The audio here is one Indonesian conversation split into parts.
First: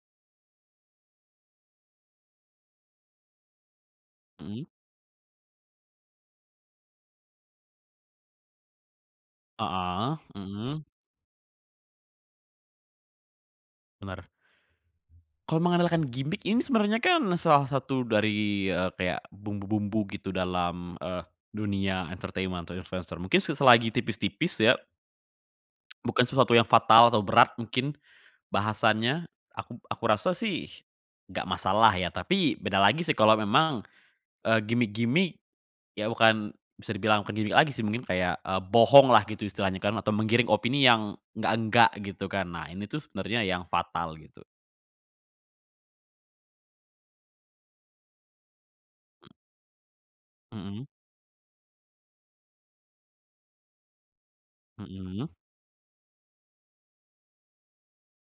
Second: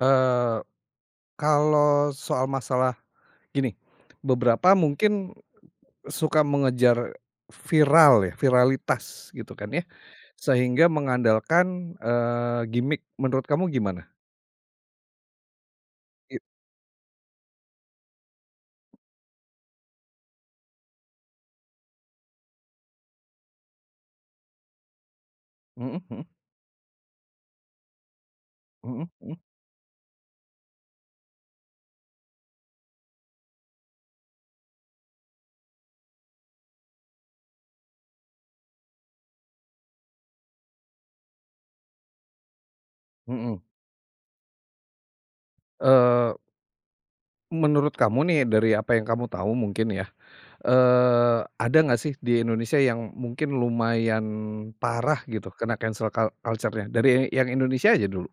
Eee, kalau soal masalah, gini, Mhm. beberapa mungkin, suka mengejar, viral ya, viralitas gitu kan ya, Heeh, mhm. sehingga mengandalkan, eee, gimik. Menurut kamu, gimana? Bener. Kalau mengandalkan Iya. gimik ini sebenarnya kan salah satu dari, eee, kayak bumbu-bumbu gitu dalam, eee, dunia entertainment atau influencer mungkin se selagi tipis-tipis ya. Mhm Bukan mhm. sesuatu yang fatal atau berat mungkin, Mhm bahasannya, mhm. aku aku rasa sih, nggak masalah ya. Tapi beda lagi sih kalau memang, eee, gimik-gimik, ya bukan bisa dibilang bukan gimik lagi sih mungkin kayak, eee, bohong lah gitu istilahnya kan, atau menggiring opini yang, enggak enggak gitu kan. Nah ini tuh sebenarnya Mhm. yang fatal gitu. Eee menurut kamu nih dari apa yang kamu tahu mungkin ya, Mhm. eee, ada nggak sih di Indonesia yang mungkin lumayan parah Mhm. gitu kena cancel cul culture-nya? Dari yang yang Indonesia aja dulu.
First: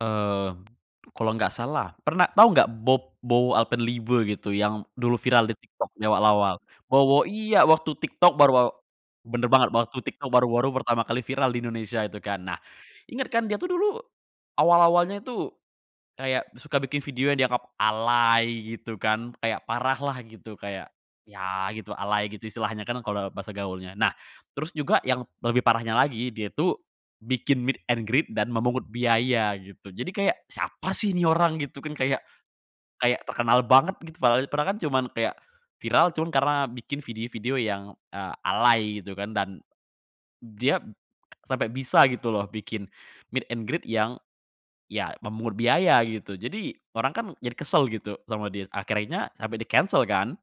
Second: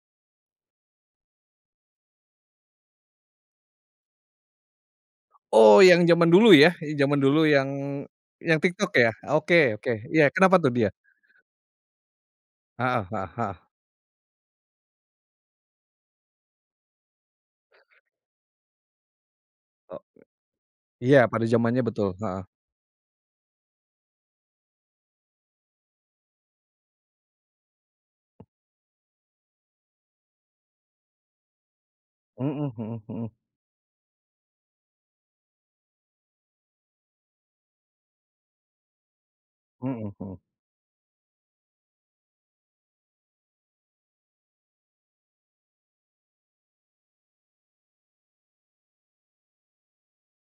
Eee, kalau nggak salah, pernah tahu nggak bob Bowo Alpenliebe gitu yang dulu viral di Oh, TikTok yang zaman dulu diawal-awal? ya, yang zaman Bowo dulu iya yang waktu TikTok baru yang aw TikTok ya? bener banget Oke oke, waktu iya, TikTok kenapa baru-baru tuh dia? pertama kali viral di Indonesia itu kan. Nah, Heeh ingat heeh kan dia heeh. tuh dulu, awal-awalnya itu, kayak suka bikin video yang dianggap alay gitu kan, kayak parah Oke. lah gitu kayak, Iya pada ya zamannya gitu betul, alay heeh. gitu istilahnya kan kalau bahasa gaulnya. Nah, terus juga yang lebih parahnya lagi dia tuh, bikin meet and greet dan memungut biaya, gitu. Jadi kayak, "Siapa sih nih orang?" Gitu kan kayak, Mhm mhm kayak mhm. terkenal banget gitu padahal padahal kan cuman kayak, viral cuman karena bikin video-video yang, eee, alay gitu kan dan, Mhm mhm. d dia sampai bisa gitu loh bikin, meet and greet yang, ya memungut biaya gitu. Jadi orang kan jadi kesel gitu sama dia akhirnya sampai di cancel kan.